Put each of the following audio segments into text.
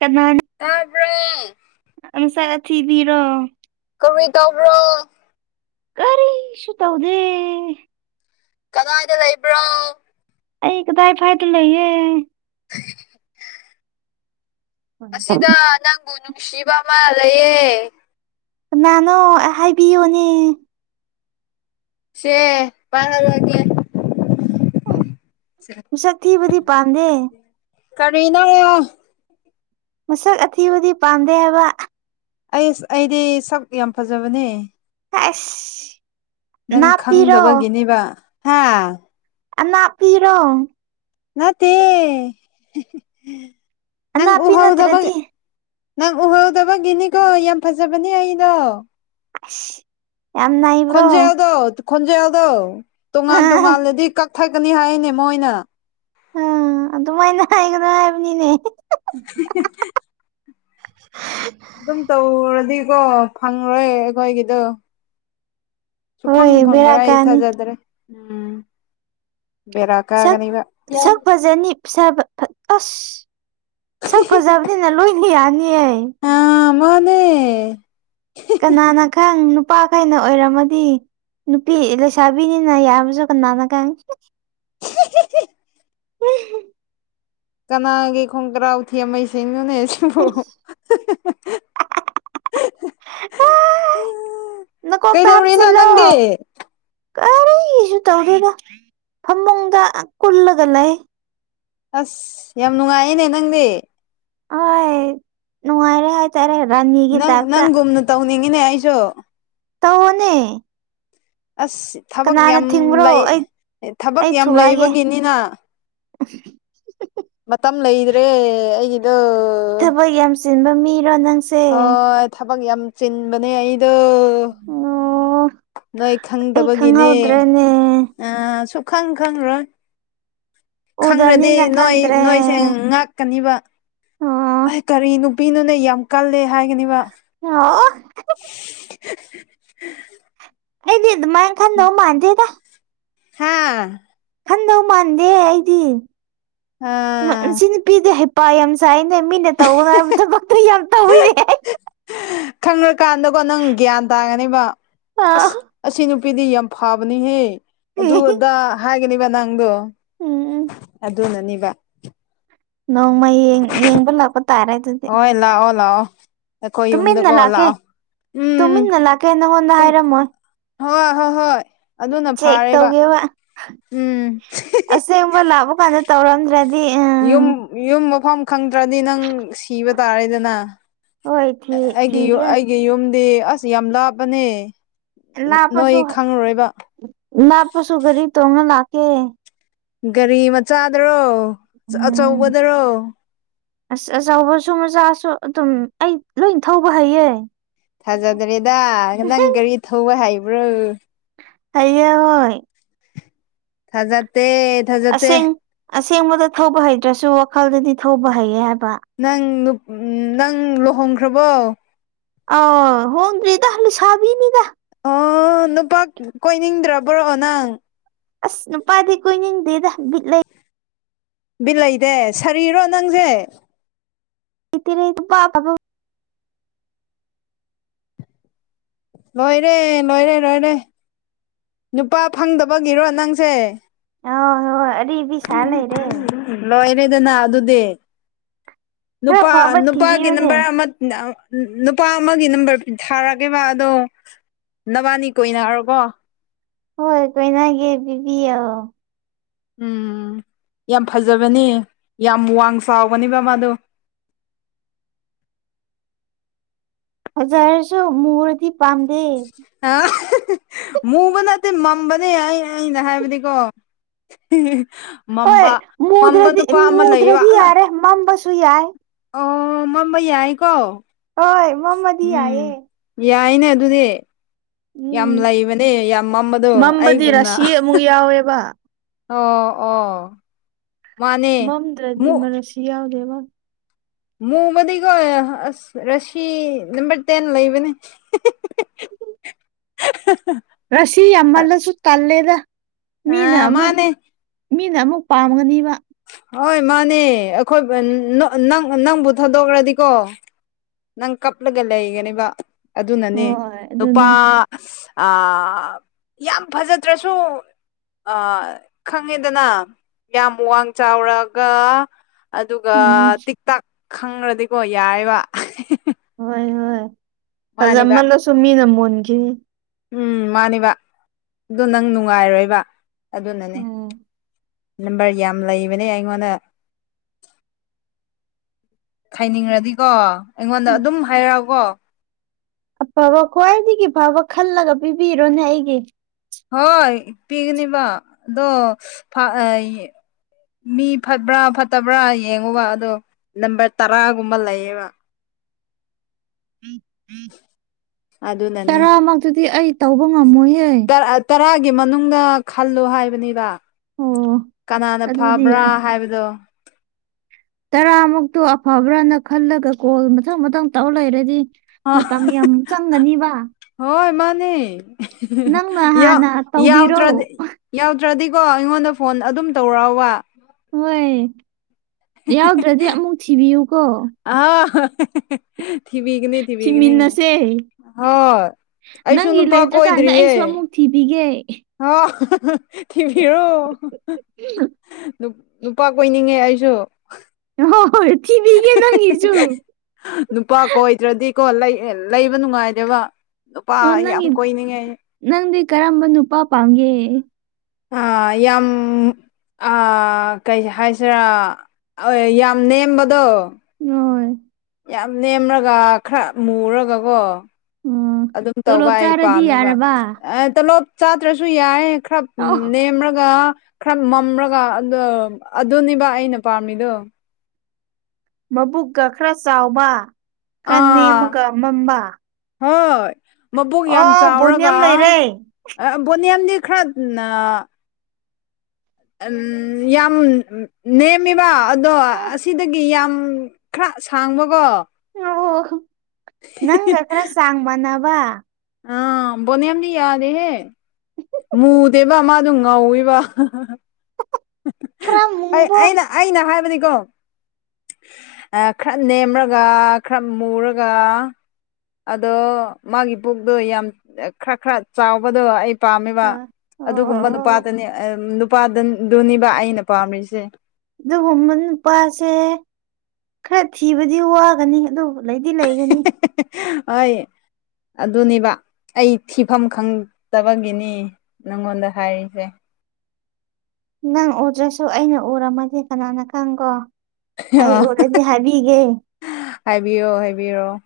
ꯀꯅꯥꯅ ꯇꯥꯕ꯭ꯔꯣ ꯑꯟꯁꯛ ꯑꯊꯤꯕꯤꯔꯣ ꯀꯔꯤ ꯇꯧꯕ꯭ꯔꯣ ꯀꯥꯔꯤꯁꯨꯨ ꯇꯧꯗꯦ ꯀꯗꯥꯏꯗ ꯂꯩꯕ꯭ꯔꯣ ꯑꯩ ꯀꯗꯥꯏ ꯐꯥꯏꯗ ꯂꯩꯌꯦ [unintelligible] ꯑꯁꯤꯗꯥ ꯅꯪꯕꯨ ꯅꯨꯡꯁꯤꯕ ꯑꯃꯥ ꯂꯩꯌꯦ ꯀꯅꯥꯅꯣ ꯑꯥ ꯍꯥꯏꯕꯤꯌꯣꯅꯦ ꯁꯦ ꯄꯥꯍꯜꯂꯒꯦ ꯎꯝ ꯃꯁꯛ ꯊꯤꯕꯗꯤ ꯄꯥꯝꯗꯦ ꯀꯔꯤꯅꯣ ꯃꯁꯛ ꯑꯊꯤꯕꯗꯤ ꯄꯥꯝꯗꯦ ꯍꯥꯏꯕ ꯑꯩꯁ ꯑꯩꯗꯤ ꯁꯛ ꯌꯥꯝ ꯐꯖꯕꯅꯦ ꯍꯥꯏꯁ ꯅꯪ ꯈꯪꯗꯕꯒꯤꯅꯤꯕ ꯍꯥ ꯑꯅꯥꯞꯄꯤꯔꯣ ꯅꯠꯇꯦ ꯅꯪ ꯑꯅꯥꯞꯄꯤ ꯎꯍꯧꯗꯕꯛ ꯅꯠꯇ꯭ꯔꯗꯤ ꯅꯪ ꯎꯍꯧꯗꯕꯒꯤꯅꯤꯀꯣ ꯌꯥꯝ ꯐꯖꯕꯅꯦ ꯑꯩꯗꯣ ꯑꯁ ꯌꯥꯝ ꯅꯩꯕ꯭ꯔꯣ ꯈꯣꯟꯖꯦꯜꯗꯣ ꯈꯣꯟꯖꯦꯜꯗꯣ ꯇꯣꯉꯥꯟ ꯇꯣꯉꯥꯟꯂꯗꯤ ꯀꯛꯊꯠꯀꯅꯤ ꯍꯥꯏꯌꯦꯅꯦ ꯃꯣꯏꯅ ꯑꯥ ꯑꯗꯨꯃꯥꯏꯅ ꯍꯥꯏꯒꯅꯣ ꯍꯥꯏꯕꯅꯤꯅꯦ [unintelligible] [inaudible] ꯑꯗꯨꯝ ꯇꯧꯔꯗꯤꯀꯣ ꯐꯪꯔꯣꯏ ꯑꯩꯈꯣꯏꯒꯤꯗꯣ ꯁꯨꯐꯪ ꯍꯣꯏ ꯕꯦꯔꯥ ꯐꯪꯔꯣꯏ ꯑꯩ ꯀꯥꯅꯤ ꯊꯥꯖꯗ꯭ꯔꯦ ꯎꯝ ꯕꯦꯔꯥ ꯀꯥꯒꯅꯤꯕ ꯥ ꯐꯁꯥꯕ ꯐꯠ ꯑꯁ ꯁꯛ ꯐꯖꯕꯅꯤꯅ ꯂꯣꯏꯅ ꯌꯥꯅꯤꯌꯦ ꯑꯥ ꯃꯥꯅꯦ ꯀꯅꯥꯅ ꯈꯪ ꯅꯨꯞ ꯅꯨꯄꯥꯈꯩꯅ ꯑꯣꯏꯔꯝꯃꯗꯤ ꯅꯨꯄꯤ ꯂꯩꯁꯥꯕꯤꯅꯤꯅ ꯌꯥꯕꯁꯨ ꯀꯅꯥꯅ ꯈꯪ [unintelligible] [unintelligible] ꯀꯅꯥꯒꯤ ꯈꯣꯡꯒ꯭ꯔꯥꯎ ꯊꯦꯝꯃꯩ ꯏꯁꯤꯡꯅꯣꯅꯦ ꯕꯨ [unintelligible] ꯑꯥ ꯅꯀꯣꯛꯇ ꯀꯩꯗꯧꯔꯤꯅꯣ ꯍꯥꯞꯆꯤꯜꯂꯣ ꯅꯪꯗꯤ ꯀꯔꯤꯁꯨ ꯇꯧꯗꯦꯗ ꯐꯃꯨꯡꯗ ꯑꯥ ꯀꯨꯜꯂꯒ ꯂꯩ ꯑꯁ ꯌꯥꯝ ꯅꯨꯡꯉꯥꯏꯌꯦꯅꯦ ꯅꯪꯗꯤ ꯑꯣꯏꯠ ꯅꯨꯉꯥꯏꯔꯦ ꯍꯥꯏ ꯇꯔꯦ ꯔꯥꯅꯤ ꯅꯪ ꯅꯪꯒꯨꯝꯅ ꯇꯧꯅꯤꯡꯉꯤꯅꯦ ꯑꯩꯁꯨ ꯇꯧꯑꯣꯅꯦ ꯑꯁ ꯊꯕꯛ ꯀꯅꯥꯅ ꯌꯥꯝ ꯊꯤꯡꯕ꯭ꯔꯣ ꯂꯩ ꯑꯩ ꯊꯕꯛ ꯑꯩ ꯌꯥꯝ ꯊꯨꯒꯥꯏꯒꯦ ꯂꯩꯕꯒꯤꯅꯤꯅ [unintelligible] ꯃꯇꯝ ꯂꯩꯗꯔꯦ ꯑꯩꯒꯤꯗꯣ ꯊꯕꯛ ꯌꯥꯝ ꯆꯤꯟꯕ ꯃꯤꯔꯣ ꯅꯪꯁꯦ ꯍꯣꯏ ꯊꯕꯛ ꯌꯥꯝ ꯆꯤꯟꯕꯅꯦ ꯑꯩꯗꯣ ꯗꯣ ꯑꯣ ꯅꯣꯏ ꯑꯩ ꯈꯪꯗꯕꯒꯤꯅꯦ ꯈꯪꯍꯧꯗ꯭ꯔꯦꯅꯦ ꯑꯥ ꯁꯨꯈꯪ ꯈꯪꯔꯣꯏ ꯈꯪꯔꯗꯤ ꯎꯗꯕꯅꯤꯅ ꯅꯣꯏ ꯈꯪꯗ꯭ꯔꯦ ꯅꯣꯏꯁꯦ ꯉꯛ ꯀꯥꯅꯤꯕ ꯑꯣ ꯀꯔꯤ ꯅꯨꯄꯤꯅꯣꯅꯦ ꯌꯥꯝ ꯀꯜꯂꯦ ꯍꯥꯏꯒꯅꯤꯕ ꯑꯣ ꯑꯩꯗꯤ ꯑꯗꯨꯃꯥꯏꯟ ꯈꯟꯗꯧ ꯃꯥꯟꯗꯦꯗ ꯍꯥꯥ ꯈꯟꯗꯧ ꯃꯥꯟꯗꯦ ꯑꯩꯗꯤ ꯃ ꯃꯁꯤ ꯅꯨ ꯄꯤꯗꯦ ꯍꯩꯄꯥ ꯌꯥꯝ ꯁꯥꯏꯌꯦꯅꯦ ꯃꯤꯅ ꯇꯧꯒꯅꯣ ꯍꯥꯏꯕ ꯊꯕꯛꯇꯨ ꯌꯥꯝ ꯇꯧꯋꯤꯅꯦ ꯈꯪꯔꯀꯥꯟꯗꯀꯣ ꯅꯪ ꯒ꯭ꯌꯥꯟ ꯇꯥꯒꯅꯤꯕ ꯑꯥ ꯑꯁ ꯑꯁꯤ ꯅꯨꯄꯤꯗꯤ ꯌꯥꯝ ꯐꯕꯅꯤꯍꯦ ꯑꯗꯨ ꯑꯗꯥ ꯍꯥꯏꯒꯅꯦꯕ ꯅꯪꯗꯣ ꯎꯝ ꯑꯗꯨꯅꯅꯤꯕ ꯅꯣꯡꯃꯩ ꯌꯦꯡ ꯌꯦꯡꯕ ꯂꯥꯛꯄ ꯇꯥꯔꯦ ꯑꯗꯨꯗꯤ ꯍꯣꯏ ꯂꯥꯛꯑꯣ ꯂꯥꯛꯑꯣ ꯑꯩꯈꯣꯏ ꯌꯨꯝꯗ ꯇꯨꯃꯤꯟꯅ ꯀꯣ ꯂꯥꯛꯀꯦ ꯂꯥꯛꯑꯣ ꯎꯝ ꯇꯨꯃꯤꯟꯅ ꯂꯥꯛꯀꯦ ꯅꯪꯉꯣꯟꯗ ꯇꯨꯝ ꯍꯥꯏꯔꯝꯃꯣꯏ ꯍꯣꯏ ꯍꯣꯏ ꯍꯣꯏ ꯑꯗꯨꯅ ꯆꯦꯛ ꯐꯥꯔꯦꯕ ꯇꯧꯒꯦꯕ ꯎꯝ ꯑꯁꯦꯡꯕ ꯂꯥꯛꯄ ꯀꯥꯟꯗꯥ ꯇꯧꯔꯝꯗ꯭ꯔꯥꯗꯤ ꯑꯥ ꯌꯨꯝ ꯌꯨꯝ ꯃꯐꯝ ꯈꯪꯗ꯭ꯔꯥꯗꯤ ꯅꯪ ꯁꯤꯕ ꯇꯥꯔꯦꯗꯅ ꯍꯣꯏ ꯊꯤ ꯑꯩꯒꯤ ꯌꯨ ꯊꯤꯒꯦ ꯑꯩꯒꯤ ꯌꯨꯝꯗꯤ ꯑꯁ ꯌꯥꯝ ꯂꯥꯞꯄꯅꯦ ꯑꯂꯥꯞꯄꯁꯨ ꯅꯣꯏ ꯈꯪꯉꯔꯣꯏꯕ ꯂꯥꯞꯄꯁꯨ ꯒꯥꯔꯤ ꯇꯣꯡꯉꯥ ꯂꯥꯛꯀꯦ ꯒꯥꯔꯤ ꯃꯆꯥꯗ꯭ꯔꯣ ꯎꯝ ꯑꯆꯧꯕꯗ꯭ꯔꯣ ꯑꯁ ꯑꯆꯧꯕꯁꯨ ꯃꯆꯥꯁꯨ ꯑꯗꯨꯝ ꯑꯩ ꯂꯣꯏꯟ ꯊꯧꯕ ꯍꯩꯌꯦ ꯊꯥꯖꯗ꯭ꯔꯦꯗ ꯅꯪ ꯒꯥꯔꯤ ꯊꯧꯕ ꯍꯧꯕ꯭ꯔꯣ ꯍꯩꯌꯦ ꯍꯣꯏ ꯊꯥꯖꯇꯦꯠ ꯑꯁꯦꯡ ꯑꯁꯦꯡꯕꯗ ꯊꯧꯕ ꯍꯩꯇ꯭ꯔꯥꯁꯨ ꯋꯥꯈꯜꯗꯗꯤ ꯊꯧꯕ ꯍꯩꯌꯦ ꯍꯥꯏꯕ ꯅꯪ ꯅꯨꯞ ꯅꯪ ꯂꯨꯍꯣꯡꯈ꯭ꯔꯥꯕꯣ ꯑꯥꯎ ꯍꯣꯡꯗ꯭ꯔꯤꯗ ꯂꯩꯁꯥꯕꯤꯅꯤꯗ ꯑꯣ ꯅꯨꯄꯥ ꯀꯣꯏꯅꯤꯡꯗ꯭ꯔꯥꯕ꯭ꯔꯣ ꯅꯪ ꯑꯁ ꯅꯨꯄꯥꯗꯤ ꯀꯨꯏꯅꯤꯡꯗꯦꯗ ꯕꯤꯠ ꯂꯩ ꯕꯤꯠ ꯂꯩꯩꯗꯦ ꯁꯥꯔꯤꯔꯣ ꯅꯪꯖꯦ ꯂꯩꯇꯦ ꯂꯩ ꯅꯨꯄꯥ ꯑꯐꯕꯥ ꯑꯥꯝ ꯂꯣꯏꯔꯦ ꯂꯣꯏꯔꯦ ꯂꯣꯏꯔꯦ ꯅꯨꯄꯥ ꯐꯪꯗꯕꯒꯤꯔꯣ ꯅꯪꯁꯦ ꯑꯥꯎ ꯍꯣꯏ ꯑꯔꯤꯕꯤ ꯁꯥꯔ ꯂꯩꯔꯦ ꯂꯣꯏꯔꯦꯗꯅ ꯑꯗꯨꯗꯤ ꯈꯔ ꯅꯨꯄꯥ ꯐꯕ ꯅꯨꯄꯥꯒꯤ ꯊꯤꯕꯤꯌꯨꯅꯦ ꯅꯝꯕꯔ ꯑꯃꯠ ꯑ ꯅꯨ ꯅꯨꯄꯥ ꯑꯃꯥꯒꯤ ꯅꯝꯕꯔ ꯊꯥꯔꯛꯀꯦꯕ ꯑꯗꯣ ꯅꯕꯥꯅꯤ ꯀꯣꯏꯅꯔꯣꯀꯣ ꯍꯣꯏ ꯀꯣꯏꯅꯒꯦ ꯄꯤꯕꯤꯌꯣ ꯎꯝ ꯌꯥꯝ ꯐꯖꯥꯕꯅꯦ ꯌꯥꯝ ꯋꯥꯡ ꯆꯥꯎꯕꯅꯦꯕ ꯃꯥꯗꯣ ꯐꯖꯥꯔꯁꯨ ꯃꯨꯔꯗꯤ ꯄꯥꯝꯗꯦ ꯑꯥ ꯃꯨꯕ ꯅꯠꯇꯦ ꯃꯝꯕꯅꯦ ꯑꯩ ꯑꯩꯅ ꯍꯥꯏꯕꯗꯤꯀꯣ ꯍꯣꯏ ꯃꯝꯕ ꯃꯝꯕ ꯃꯨꯗ꯭ꯔꯗꯤ ꯅꯨꯄꯥ ꯑꯃꯥ ꯂꯩꯌꯦꯕ ꯃꯨꯗ꯭ꯔꯗꯤ ꯌꯥꯔꯦ ꯃꯝꯕꯁꯨ ꯌꯥꯏ ꯑꯣ ꯃꯝꯕ ꯌꯥꯏꯌꯦꯀꯣ ꯍꯣꯏ ꯃꯝꯃꯗꯤ ꯌꯥꯏꯌꯦ ꯌꯥꯏꯅꯦ ꯑꯗꯨꯗꯤ ꯌꯥꯝ ꯎꯝ ꯂꯩꯕꯅꯦ ꯌꯥꯝ ꯃꯝꯕꯗꯣ ꯃꯝꯕꯗꯤ ꯑꯩꯒꯨꯝꯅ ꯔꯥꯁꯤ ꯑꯃꯨꯛ ꯌꯥꯎꯋꯦꯕ ꯑꯣ ꯑꯣ ꯃꯥꯅꯦ ꯃꯝꯗ꯭ꯔꯗꯤ ꯃꯨꯛ ꯔꯥꯁꯤ ꯌꯥꯎꯗꯦꯕ ꯃꯨꯕꯗꯤꯀꯣ ꯑꯁ ꯔꯁꯤ ꯅꯝꯕꯔ ꯇꯦꯟ ꯂꯩꯕꯅꯦ [inaudible] ꯔꯥꯁꯤ ꯌꯥꯝꯃꯜꯂꯁꯨ ꯇꯜꯂꯦꯗ ꯃꯤꯅ ꯑꯥ ꯑꯃꯨꯛ ꯃꯥꯅꯦ ꯃꯤꯅ ꯑꯃꯨꯛ ꯄꯥꯝꯒꯅꯤꯕ ꯍꯣꯏ ꯃꯥꯅꯦ ꯑꯩꯈꯣꯏ ꯅꯪ ꯅꯪ ꯅꯪꯕꯨ ꯊꯥꯗꯣꯛꯈ꯭ꯔꯥꯗꯤꯀꯣ ꯅꯪ ꯀꯞꯂꯒ ꯂꯩꯒꯅꯦꯕ ꯑꯗꯨꯅꯅꯦ ꯍꯣꯏ ꯅꯨꯄꯥ ꯑꯗꯨꯅꯤ ꯑ ꯌꯥꯝ ꯐꯖꯗ꯭ꯔꯁꯨ, ꯑ ꯈꯪꯉꯦꯗꯅ ꯌꯥꯝ ꯋꯥꯡ ꯆꯥꯎꯔꯒ, ꯑꯗꯨꯒ ꯎꯝ ꯇꯤꯛ ꯇꯥꯛ ꯈꯪꯔꯗꯤ ꯀꯣ ꯌꯥꯔꯦꯕ꯫ ꯍꯣꯏ ꯍꯣꯏ ꯃꯥꯅꯦꯕ ꯐꯖꯃꯜꯂꯁꯨ ꯃꯤꯅ ꯃꯨꯟꯈꯤꯅꯤ꯫ ꯎꯝ ꯃꯥꯟꯅꯦꯕ ꯑꯗꯨ ꯅꯪ ꯅꯨꯡꯉꯥꯏꯔꯣꯏꯕ ꯑꯗꯨꯅꯅꯦ꯫ ꯎꯝ ꯅꯝꯕꯔ ꯌꯥꯝ ꯂꯩꯕꯅꯦ ꯑꯩꯉꯣꯟꯗ꯫ ꯈꯥꯏꯅꯤꯡꯔꯗꯤꯀꯣ ꯑꯩꯉꯣꯟꯗ ꯑꯗꯨꯝ ꯍꯥꯏꯔꯛꯑꯣꯀꯣ꯫ ꯑꯐꯕ ꯈ꯭ꯋꯥꯏꯗꯒꯤ ꯐꯕ ꯈꯜꯂꯒ ꯄꯤꯕꯤꯔꯣꯅꯦ ꯑꯩꯒꯤ꯫ ꯍꯣꯏ ꯄꯤꯒꯅꯦꯕ ꯑꯗꯣ ꯐ ꯑꯩ ꯃꯤ ꯐꯠꯕ꯭ꯔꯥ ꯐꯠꯇꯕ꯭ꯔꯥ ꯌꯦꯡꯉꯣꯕ ꯑꯗꯣ ꯅꯝꯕꯔ ꯇꯔꯥꯒꯨꯝꯕ ꯂꯩꯌꯦꯕ꯫ ꯑꯗꯨꯅꯅꯦ ꯇꯔꯥꯃꯛꯇꯨꯗꯤ ꯑꯩ ꯇꯧꯕ ꯉꯝꯃꯣꯏꯍꯦ꯫ ꯇꯔꯥꯒꯤ ꯃꯅꯨꯡꯗ ꯈꯜꯂꯣ ꯍꯥꯏꯕꯅꯦꯗ꯫ ꯑꯣ ꯀꯅꯥꯅ ꯑꯗꯨꯗꯤ ꯐꯕ꯭ꯔꯥ ꯌꯥꯏ ꯍꯥꯏꯕꯗꯣ꯫ ꯇꯔꯥꯃꯨꯛꯇꯣ ꯑꯐꯕ꯭ꯔꯥꯅ ꯈꯜꯂꯒ ꯀꯣꯜ ꯃꯊꯪ ꯃꯊꯪ ꯇꯧ ꯂꯩꯔꯗꯤ꯫ ꯃꯇꯝ ꯌꯥꯝ ꯆꯪꯒꯅꯤꯕ꯫ ꯍꯣꯏ ꯃꯥꯟꯅꯦ ꯅꯪꯅ ꯌꯥꯎ ꯍꯥꯟꯅ ꯌꯥꯎꯇ꯭ꯔꯥꯗꯤ ꯇꯧꯕꯤꯔꯣ ꯌꯥꯎꯇ꯭ꯔꯗꯤꯀꯣ ꯑꯩꯉꯣꯟꯗ ꯐꯣꯟ ꯑꯗꯨꯝ ꯇꯧꯔꯛꯑꯣꯕ꯫ ꯍꯣꯏ ꯌꯥꯎꯗ꯭ꯔꯗꯤ ꯑꯃꯨꯛ ꯊꯤꯕꯤꯌꯨꯀꯣ꯫ ꯑ ꯍ [unintelligible] ꯊꯤꯕꯤꯒꯅꯤ꯫ ꯊꯤꯕꯤꯒꯤꯅꯤ ꯊꯤꯃꯤꯟꯅꯁꯦ ꯍꯣꯏ ꯑꯩꯁꯨ ꯅꯪꯒꯤ ꯅꯨꯄꯥ ꯂꯩꯇ꯭ꯔꯀꯥꯟꯗ ꯀꯣꯏꯗ꯭ꯔꯤꯌꯦ꯫ ꯑꯩꯁꯨ ꯑꯃꯨꯛ ꯊꯤꯕꯤꯒꯦ꯫ ꯍꯣꯏ [unintelligible] ꯊꯤꯕꯤꯔꯣ ꯅꯨ ꯅꯨꯄꯥ ꯀꯣꯏꯅꯤꯡꯉꯦ ꯑꯩꯁꯨ꯫ ꯍꯣꯢ ꯍꯣꯏ ꯊꯤꯕꯤꯒꯦ ꯅꯪꯒꯤꯁꯨ꯫ ꯀꯣ ꯂꯩ ꯂꯩꯕ ꯅꯨꯡꯉꯥꯏꯗꯦꯕ ꯅꯨꯨꯄꯥ ꯑꯣ ꯌꯥꯝ ꯅꯪꯒꯤ ꯀꯣꯏꯅꯤꯡꯉꯦ꯫ ꯅꯪꯗꯤ ꯀꯔꯝꯕ ꯅꯨꯄꯥ ꯄꯥꯝꯒꯦ? ꯑꯥ ꯌꯥꯝ, ꯑꯥ ꯀꯩ ꯍꯥꯏꯁꯤꯔꯥ ꯌꯥꯝ ꯅꯦꯝꯕꯗꯣ꯫ ꯌꯣꯢ꯫ ꯌꯥꯝ ꯅꯦꯝꯔꯒ ꯈꯔ ꯃꯨꯔꯒꯀꯣ꯫ ꯑꯣ ꯑꯗꯨꯝ ꯇꯧꯕ ꯇꯣꯂꯣꯞ ꯑꯩ ꯆꯥꯔꯗꯤ ꯄꯥꯝꯃꯦꯕ ꯌꯥꯔꯕ ꯑ ꯇꯣꯂꯣꯞ ꯆꯥꯇ꯭ꯔꯁꯨ ꯌꯥꯏꯑꯦ꯫ ꯈꯔ ꯎꯝ ꯑꯣ ꯅꯦꯝꯔꯒ, ꯈꯔ ꯃꯝꯔꯒ ꯑꯗ ꯑꯗꯨꯅꯦꯕ ꯑꯩꯅ ꯄꯥꯝꯃꯤꯗꯣ꯫ ꯃꯕꯨꯛꯀ ꯈꯔ ꯆꯥꯎꯕ, ꯈꯔ ꯑꯥ ꯅꯦꯝꯃꯒ ꯃꯝꯕ꯫ ꯍꯣꯏ ꯃꯕꯨꯛ ꯌꯥꯝ ꯑꯣ ꯆꯥꯎꯔꯒ, ꯕꯣꯅꯤꯌꯝ ꯂꯩꯔꯦ ꯑ ꯕꯣꯅꯤꯌꯝꯗꯤ ꯈꯔ ꯅ ꯑꯟ ꯌꯥꯝ ꯅꯦꯝꯃꯦꯕ ꯑꯗꯣ ꯑꯁꯤꯗꯒꯤ ꯌꯥꯝ, ꯈꯔ ꯁꯥꯡꯕꯒꯣ꯫ ꯑꯣ ꯅꯪꯒ ꯈꯔ ꯆꯥꯡ ꯃꯥꯟꯅꯕ꯫ ꯑꯥ ꯕꯣꯅꯤꯌꯝꯗꯤ ꯌꯥꯗꯦꯍꯦ꯫ ꯃꯨꯗꯦꯕ ꯃꯥꯗꯣ ꯉꯧꯋꯦꯕ꯫ ꯈꯔ ꯑꯩ ꯃꯨꯕ ꯑꯩꯅ ꯑꯩꯅ ꯍꯥꯏꯕꯗꯤꯀꯣ꯫ ꯈꯔ ꯅꯦꯝꯔꯒ, ꯈꯔ ꯃꯨꯔꯒ꯫ ꯑꯗꯣ ꯃꯥꯒꯤ ꯄꯨꯛꯇꯣ ꯌꯥꯝ ꯈꯔ ꯈꯔ ꯆꯥꯎꯕꯗꯣ ꯑꯩ ꯄꯥꯝꯃꯦꯕ꯫ ꯑ ꯑꯗꯨꯒꯨꯝꯕ ꯑꯣ ꯅꯨꯄꯥꯗꯅꯤ ꯅꯨꯄꯥꯗꯗꯨꯅꯤꯕ ꯑꯩꯅ ꯄꯥꯝꯔꯤꯁꯦ꯫ ꯑꯗꯨꯒꯨꯝꯕ ꯅꯨꯄꯥꯁꯦ ꯈꯔ ꯊꯤꯕꯗꯤ ꯋꯥꯒꯅꯤ ꯑꯗꯨꯕꯨ ꯂꯩꯗꯤ ꯂꯩꯒꯅꯤ ꯍꯣꯏ ꯑꯗꯨꯅꯦꯕ ꯑꯩ ꯊꯤꯐꯝ ꯈꯪꯗꯕꯒꯤꯅꯤ ꯅꯪꯉꯣꯟꯗ ꯍꯥꯏꯔꯤꯁꯦ ꯅꯪ ꯎꯗ꯭ꯔꯁꯨ ꯑꯩꯅ ꯎꯔꯝꯃꯗꯤ ꯀꯅꯥꯅ ꯈꯪꯀꯣ ꯑꯩ ꯎꯔꯗꯤ ꯍꯥꯏꯕꯤꯒꯦ ꯍꯥꯏꯕꯤꯑꯣ ꯍꯥꯏꯕꯤꯔꯣ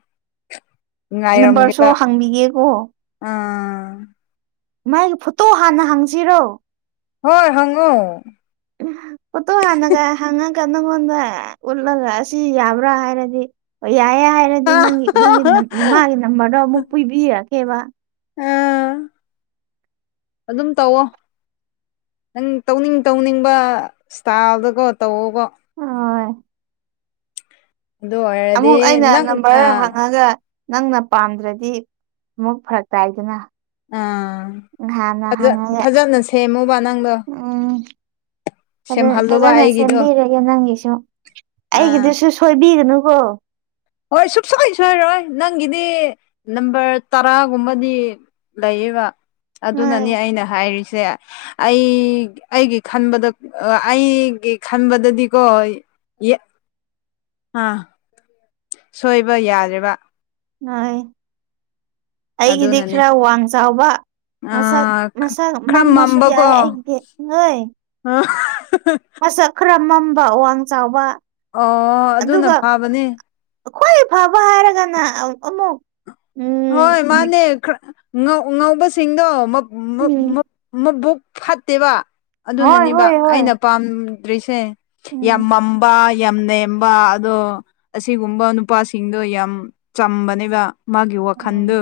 ꯅꯝꯕꯔꯁꯨ ꯉꯥꯏꯔꯝꯒꯦꯕ ꯍꯪꯕꯤꯒꯦꯀꯣ ꯑꯥ ꯃꯥꯒꯤ ꯐꯣꯇꯣ ꯍꯥꯟꯅ ꯍꯪꯁꯤꯔꯣ ꯍꯣꯏ ꯍꯪꯉꯣ ꯐꯣꯇꯣ ꯍꯥꯟꯅꯒ ꯍꯪꯉꯒ ꯅꯪꯉꯣꯟꯗ ꯎꯠꯂꯒ ꯑꯁꯤ ꯌꯥꯕ꯭ꯔꯥ ꯍꯥꯏꯔꯗꯤ ꯌꯥꯏꯌꯦ ꯍꯥꯏꯔꯗꯤ ꯅꯪꯒꯤ ꯅꯪꯒꯤ ꯃꯥꯒꯤ ꯅꯝꯕꯔꯗꯣ ꯑꯃꯨꯛ ꯄꯤꯕꯤꯔꯛꯀꯦꯕ ꯑꯥ ꯑꯗꯨꯝ ꯇꯧꯋꯣ ꯎꯝ ꯇꯧꯅꯤꯡ ꯇꯧꯅꯤꯡꯕ ꯁ꯭ꯇꯥꯏꯜꯗꯀꯣ ꯇꯧꯑꯣꯕ ꯍꯣꯏ ꯑꯗꯨ ꯑꯣꯏ ꯑꯃꯨꯛ ꯑꯩꯅ ꯅꯝꯕꯔꯗꯣ ꯍꯪꯉꯒ ꯅꯪꯅ ꯄꯥꯝꯗ꯭ꯔꯗꯤ ꯑꯃꯨꯛ ꯐꯔꯛ ꯇꯥꯏꯗꯅ ꯑꯥ ꯍꯥꯟꯅ ꯑꯗꯣ ꯍꯪꯉꯒ ꯐꯖꯅ ꯁꯦꯝꯃꯨꯕ ꯅꯪꯗꯣ ꯎꯝ ꯐꯖ ꯁꯦꯝꯍꯜꯂꯨꯕ ꯐꯖꯅ ꯑꯩꯒꯤꯗꯣ ꯁꯦꯝꯕꯤꯔꯒꯦ ꯅꯪꯒꯤꯁꯨ ꯑꯥ ꯑꯩꯒꯤꯗꯨꯁꯨ ꯁꯣꯏꯕꯤꯒꯅꯨꯀꯣ ꯍꯣꯏ ꯁꯨꯛꯁꯣꯏ ꯁꯣꯏꯔꯣꯏ ꯅꯪꯒꯤꯗꯤ ꯅꯝꯕꯔ ꯇꯔꯥꯒꯨꯝꯕꯗꯤ ꯂꯩꯌꯦꯕ ꯅꯣꯏ ꯑꯗꯨꯅꯅꯤ ꯑꯩꯅ ꯍꯥꯏꯔꯤꯁꯦ ꯑꯩ ꯑꯩꯒꯤ ꯈꯟꯕꯗ ꯑꯩꯒꯤ ꯈꯟꯕꯗꯗꯤꯀꯣ ꯑꯥ ꯁꯣꯏꯕ ꯌꯥꯗ꯭ꯔꯦꯕ ꯍꯣꯏ ꯑꯩꯒꯤꯗꯤ ꯑꯗꯨꯅꯅꯦ ꯈꯔ ꯋꯥꯡ ꯆꯥꯎꯕ ꯑ ꯃꯁꯛ ꯃꯁꯛ ꯈꯔ ꯃꯝꯃꯥꯁꯨ ꯌꯥꯏ ꯑꯩꯒꯤꯗꯤ ꯑꯣꯏ ꯑꯥ ꯍꯥ ꯍꯥ ꯑꯁꯛ ꯈꯔ ꯃꯝꯕ ꯋꯥꯡ ꯆꯥꯎꯕ ꯑꯣ ꯑꯗꯨꯅ ꯑꯗꯨꯒ ꯐꯕꯅꯦ ꯈ꯭ꯋꯥꯏ ꯐꯕ ꯍꯥꯏꯔꯒꯅ ꯑꯃꯨꯛ ꯎꯝ ꯍꯣꯏ ꯕꯤ- ꯃꯥꯅꯦ ꯈꯔ ꯉꯧ ꯉꯧꯕꯁꯤꯡꯗꯣ ꯃꯥ ꯎꯝ ꯃꯥ ꯃꯕꯨꯛ ꯐꯠꯇꯦꯕ ꯍꯣꯏ ꯑꯗꯨꯅꯅꯦꯕ ꯍꯣꯏ ꯍꯣꯏ ꯑꯩꯅ ꯄꯥꯝꯗ꯭ꯔꯤꯁꯦ ꯌꯥꯝ ꯎꯝ ꯃꯝꯕ ꯌꯥꯝ ꯅꯦꯝꯕ ꯑꯗꯣ ꯑꯁꯤꯒꯨꯝꯕ ꯅꯨꯄꯥꯁꯤꯡꯗꯣ ꯌꯥꯝ ꯆꯝꯕꯅꯦꯕ ꯃꯥꯒꯤ ꯋꯥꯈꯟꯗꯣ ꯎꯝ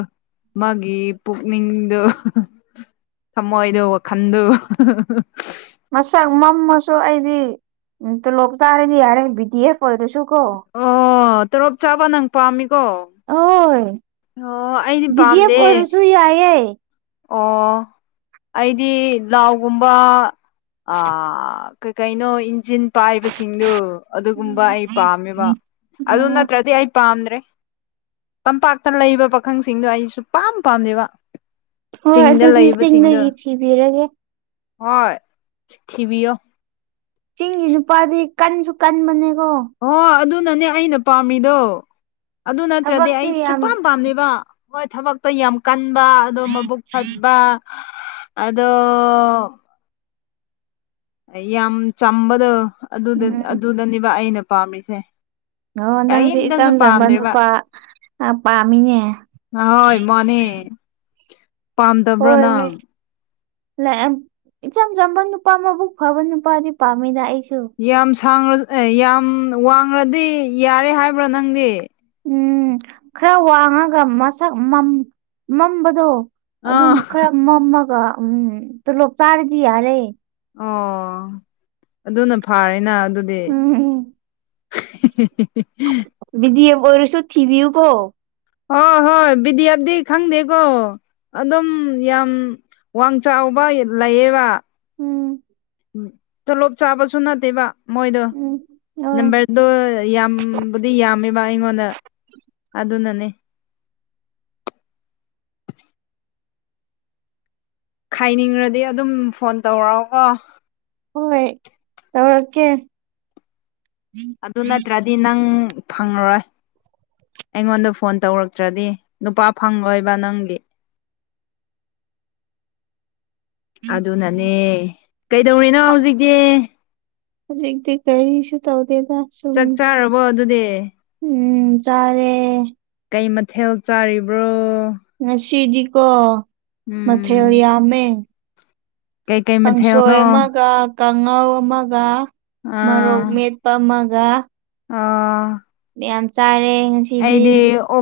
ꯃꯥꯒꯤ ꯄꯨꯛꯅꯤꯡꯗꯣ ꯊꯃꯣꯏꯗꯣ ꯋꯥꯈꯟꯗꯨ ꯃꯁꯛ ꯃꯝꯃꯁꯨ ꯑꯩꯗꯤ ꯇꯣꯂꯣꯞ ꯆꯥꯔꯗꯤ ꯌꯥꯔꯦ ꯕꯤ ꯗꯤ ꯑꯦꯐ ꯑꯣꯏꯔꯁꯨ ꯀꯣ ꯑꯣ ꯇꯣꯂꯣꯞ ꯆꯥꯕ ꯅꯪ ꯄꯥꯝꯃꯤꯀꯣ ꯑꯣꯏ ꯑꯣ ꯑꯩꯗꯤ ꯕꯤ ꯗꯤ ꯑꯦꯞ ꯄꯥꯝꯗꯦ ꯑꯣꯏꯔꯁꯨ ꯌꯥꯏꯌꯦ ꯑꯣ ꯑꯩꯗꯤ ꯂꯥꯎꯒꯨꯝꯕ ꯀꯩꯀꯩꯅꯣ ꯏꯟꯖꯤꯟ ꯄꯥꯏꯕꯁꯤꯡꯗꯨ ꯑꯗꯨꯒꯨꯝꯕ ꯎꯝ ꯑꯩ ꯄꯥꯝꯃꯦꯕ ꯑꯗꯨ ꯑꯣ ꯅꯠꯇ꯭ꯔꯗꯤ ꯑꯩ ꯄꯥꯝꯗ꯭ꯔꯦ ꯇꯝꯄꯥꯛꯇ ꯂꯩꯕ ꯄꯥꯈꯪꯁꯤꯡꯗꯣ ꯑꯩ ꯁꯨꯛꯄꯥꯝ ꯄꯥꯝꯗꯦꯕ ꯍꯣꯏ ꯆꯤꯡꯗ ꯑꯗꯨꯗꯤ ꯂꯩꯕꯁꯤꯡꯗꯣ ꯆꯤꯡꯗꯒꯤ ꯊꯤꯕꯤꯔꯒꯦ ꯍꯣꯏ ꯊꯤꯕꯤ ꯌꯣ ꯆꯤꯡꯒꯤ ꯅꯨꯄꯥꯗꯤ ꯀꯟꯁꯨ ꯀꯟꯕꯅꯦꯀꯣ ꯍꯣ ꯑꯗꯨꯅꯅꯦ ꯑꯩꯅ ꯄꯥꯝꯃꯤꯗꯣ ꯑꯗꯨ ꯅꯠꯇ꯭ꯔꯗꯤ ꯊꯕꯛꯁꯨ ꯑꯩ ꯌꯥꯝ ꯁꯨꯄꯥꯝ ꯄꯥꯝꯗꯦꯕ ꯍꯣꯏ ꯊꯕꯛꯇꯣ ꯌꯥꯝ ꯀꯟꯕ ꯑꯗꯣ ꯃꯕꯨꯛ ꯐꯠꯕ ꯑꯗꯣ ꯑꯌꯥꯝ ꯆꯝꯕꯗꯣ ꯑꯗꯨꯗ ꯎꯝ ꯑꯗꯨꯗꯅꯦꯕ ꯑꯩꯅ ꯄꯥꯝꯔꯤꯁꯦ ꯑꯣ ꯅꯪꯁꯦ ꯏꯆꯝ ꯆꯝꯕ ꯅꯨꯄꯥ ꯑꯥ ꯄꯥꯝꯃꯤꯅꯦ ꯑꯍꯣꯏ ꯃꯥꯅꯦ ꯄꯥꯝꯗꯕ꯭ꯔꯣ ꯍꯣꯏꯃꯤ ꯅꯪ ꯂꯦꯑꯝ ꯏꯆꯝ ꯆꯝꯕ ꯅꯨꯄꯥ ꯃꯕꯨꯛ ꯐꯕ ꯅꯨꯄꯥꯗꯤ ꯄꯥꯝꯃꯤꯗ ꯑꯩꯁꯨ ꯌꯥꯝ ꯁꯥꯡꯔ ꯑꯦ ꯌꯥꯝ ꯋꯥꯡꯂꯗꯤ ꯌꯥꯔꯦ ꯍꯥꯏꯕ꯭ꯔꯥ ꯅꯪꯗꯤ ꯎꯝ ꯈꯔ ꯋꯥꯡꯉꯒ ꯃꯁꯛ ꯃꯝ ꯃꯝꯕꯗꯣ ꯑꯗꯨꯝ ꯑꯥ ꯈꯔ ꯃꯝꯃꯒ ꯎꯝ ꯇꯨꯂꯣꯞ ꯆꯥꯔꯗꯤ ꯌꯥꯔꯦ ꯑꯣ ꯑꯗꯨꯅ ꯐꯥꯔꯦꯅ ꯑꯗꯨ ꯎꯝ ꯎꯝ [unintelligible] ꯕꯤ ꯗꯤ ꯑꯦꯞ ꯑꯣꯏꯔꯁꯨ ꯊꯤꯕꯤꯌꯨꯀꯣ ꯍꯣ ꯍꯣꯏ ꯕꯤ ꯗꯤ ꯑꯦꯞꯗꯤ ꯈꯪꯗꯦꯀꯣ ꯑꯗꯨꯝ ꯌꯥꯝ ꯋꯥꯡ ꯆꯥꯎꯕ ꯂꯩꯌꯦꯕ ꯎꯝ ꯇꯣꯂꯣꯞ ꯆꯥꯕꯁꯨ ꯅꯠꯇꯦꯕ ꯃꯣꯏꯗꯣ ꯎꯝ ꯍꯣꯏ ꯅꯝꯕꯔ ꯗꯣ ꯌꯥꯝ ꯕꯨꯗꯤ ꯌꯥꯝꯃꯦꯕ ꯑꯩꯉꯣꯟꯗ ꯑꯗꯨꯅꯅꯦ ꯈꯥꯏꯅꯤꯡꯔꯗꯤ ꯑꯗꯨꯝ ꯐꯣꯟ ꯇꯧꯔꯛꯑꯣꯀꯣ ꯍꯣꯏ ꯇꯧꯔꯛꯀꯦ ꯑꯗꯨ ꯅꯠꯇ꯭ꯔꯗꯤ ꯅꯪ ꯐꯪꯉꯔꯣꯏ ꯑꯩꯉꯣꯟꯗ ꯐꯣꯟ ꯇꯧꯔꯛꯇ꯭ꯔꯗꯤ ꯅꯨꯄꯥ ꯐꯪꯂꯣꯏꯕ ꯅꯪꯒꯤ ꯑꯗꯨꯅꯅꯦ ꯀꯩꯗꯧꯔꯤꯅꯣ ꯍꯧꯖꯤꯛꯇꯤ ꯍꯧꯖꯤꯛꯇꯤ ꯀꯔꯤꯁꯨ ꯇꯧꯗꯦꯗ ꯁꯨꯝ ꯆꯛ ꯆꯥꯔꯕꯣ ꯑꯗꯨꯗꯤ ꯎꯝ ꯆꯥꯔꯦ ꯀꯩ ꯃꯊꯦꯜ ꯆꯥꯔꯤꯕ꯭ꯔꯣ ꯉꯁꯤꯗꯤꯀꯣ ꯎꯝ ꯃꯊꯦꯜ ꯌꯥꯝꯃꯦ ꯀꯩꯀꯩ ꯀꯪꯁꯣꯏ ꯃꯊꯦꯜꯅꯣ ꯑꯃꯥꯒ ꯀꯥꯡꯉꯧ ꯑꯃꯥꯒ ꯃꯔꯣꯛ ꯃꯦꯠꯄ ꯑꯃꯥꯒ ꯑꯣ ꯃꯌꯥꯝ ꯆꯥꯔꯦ ꯉꯁꯤ ꯑꯩꯗꯤ ꯑꯣ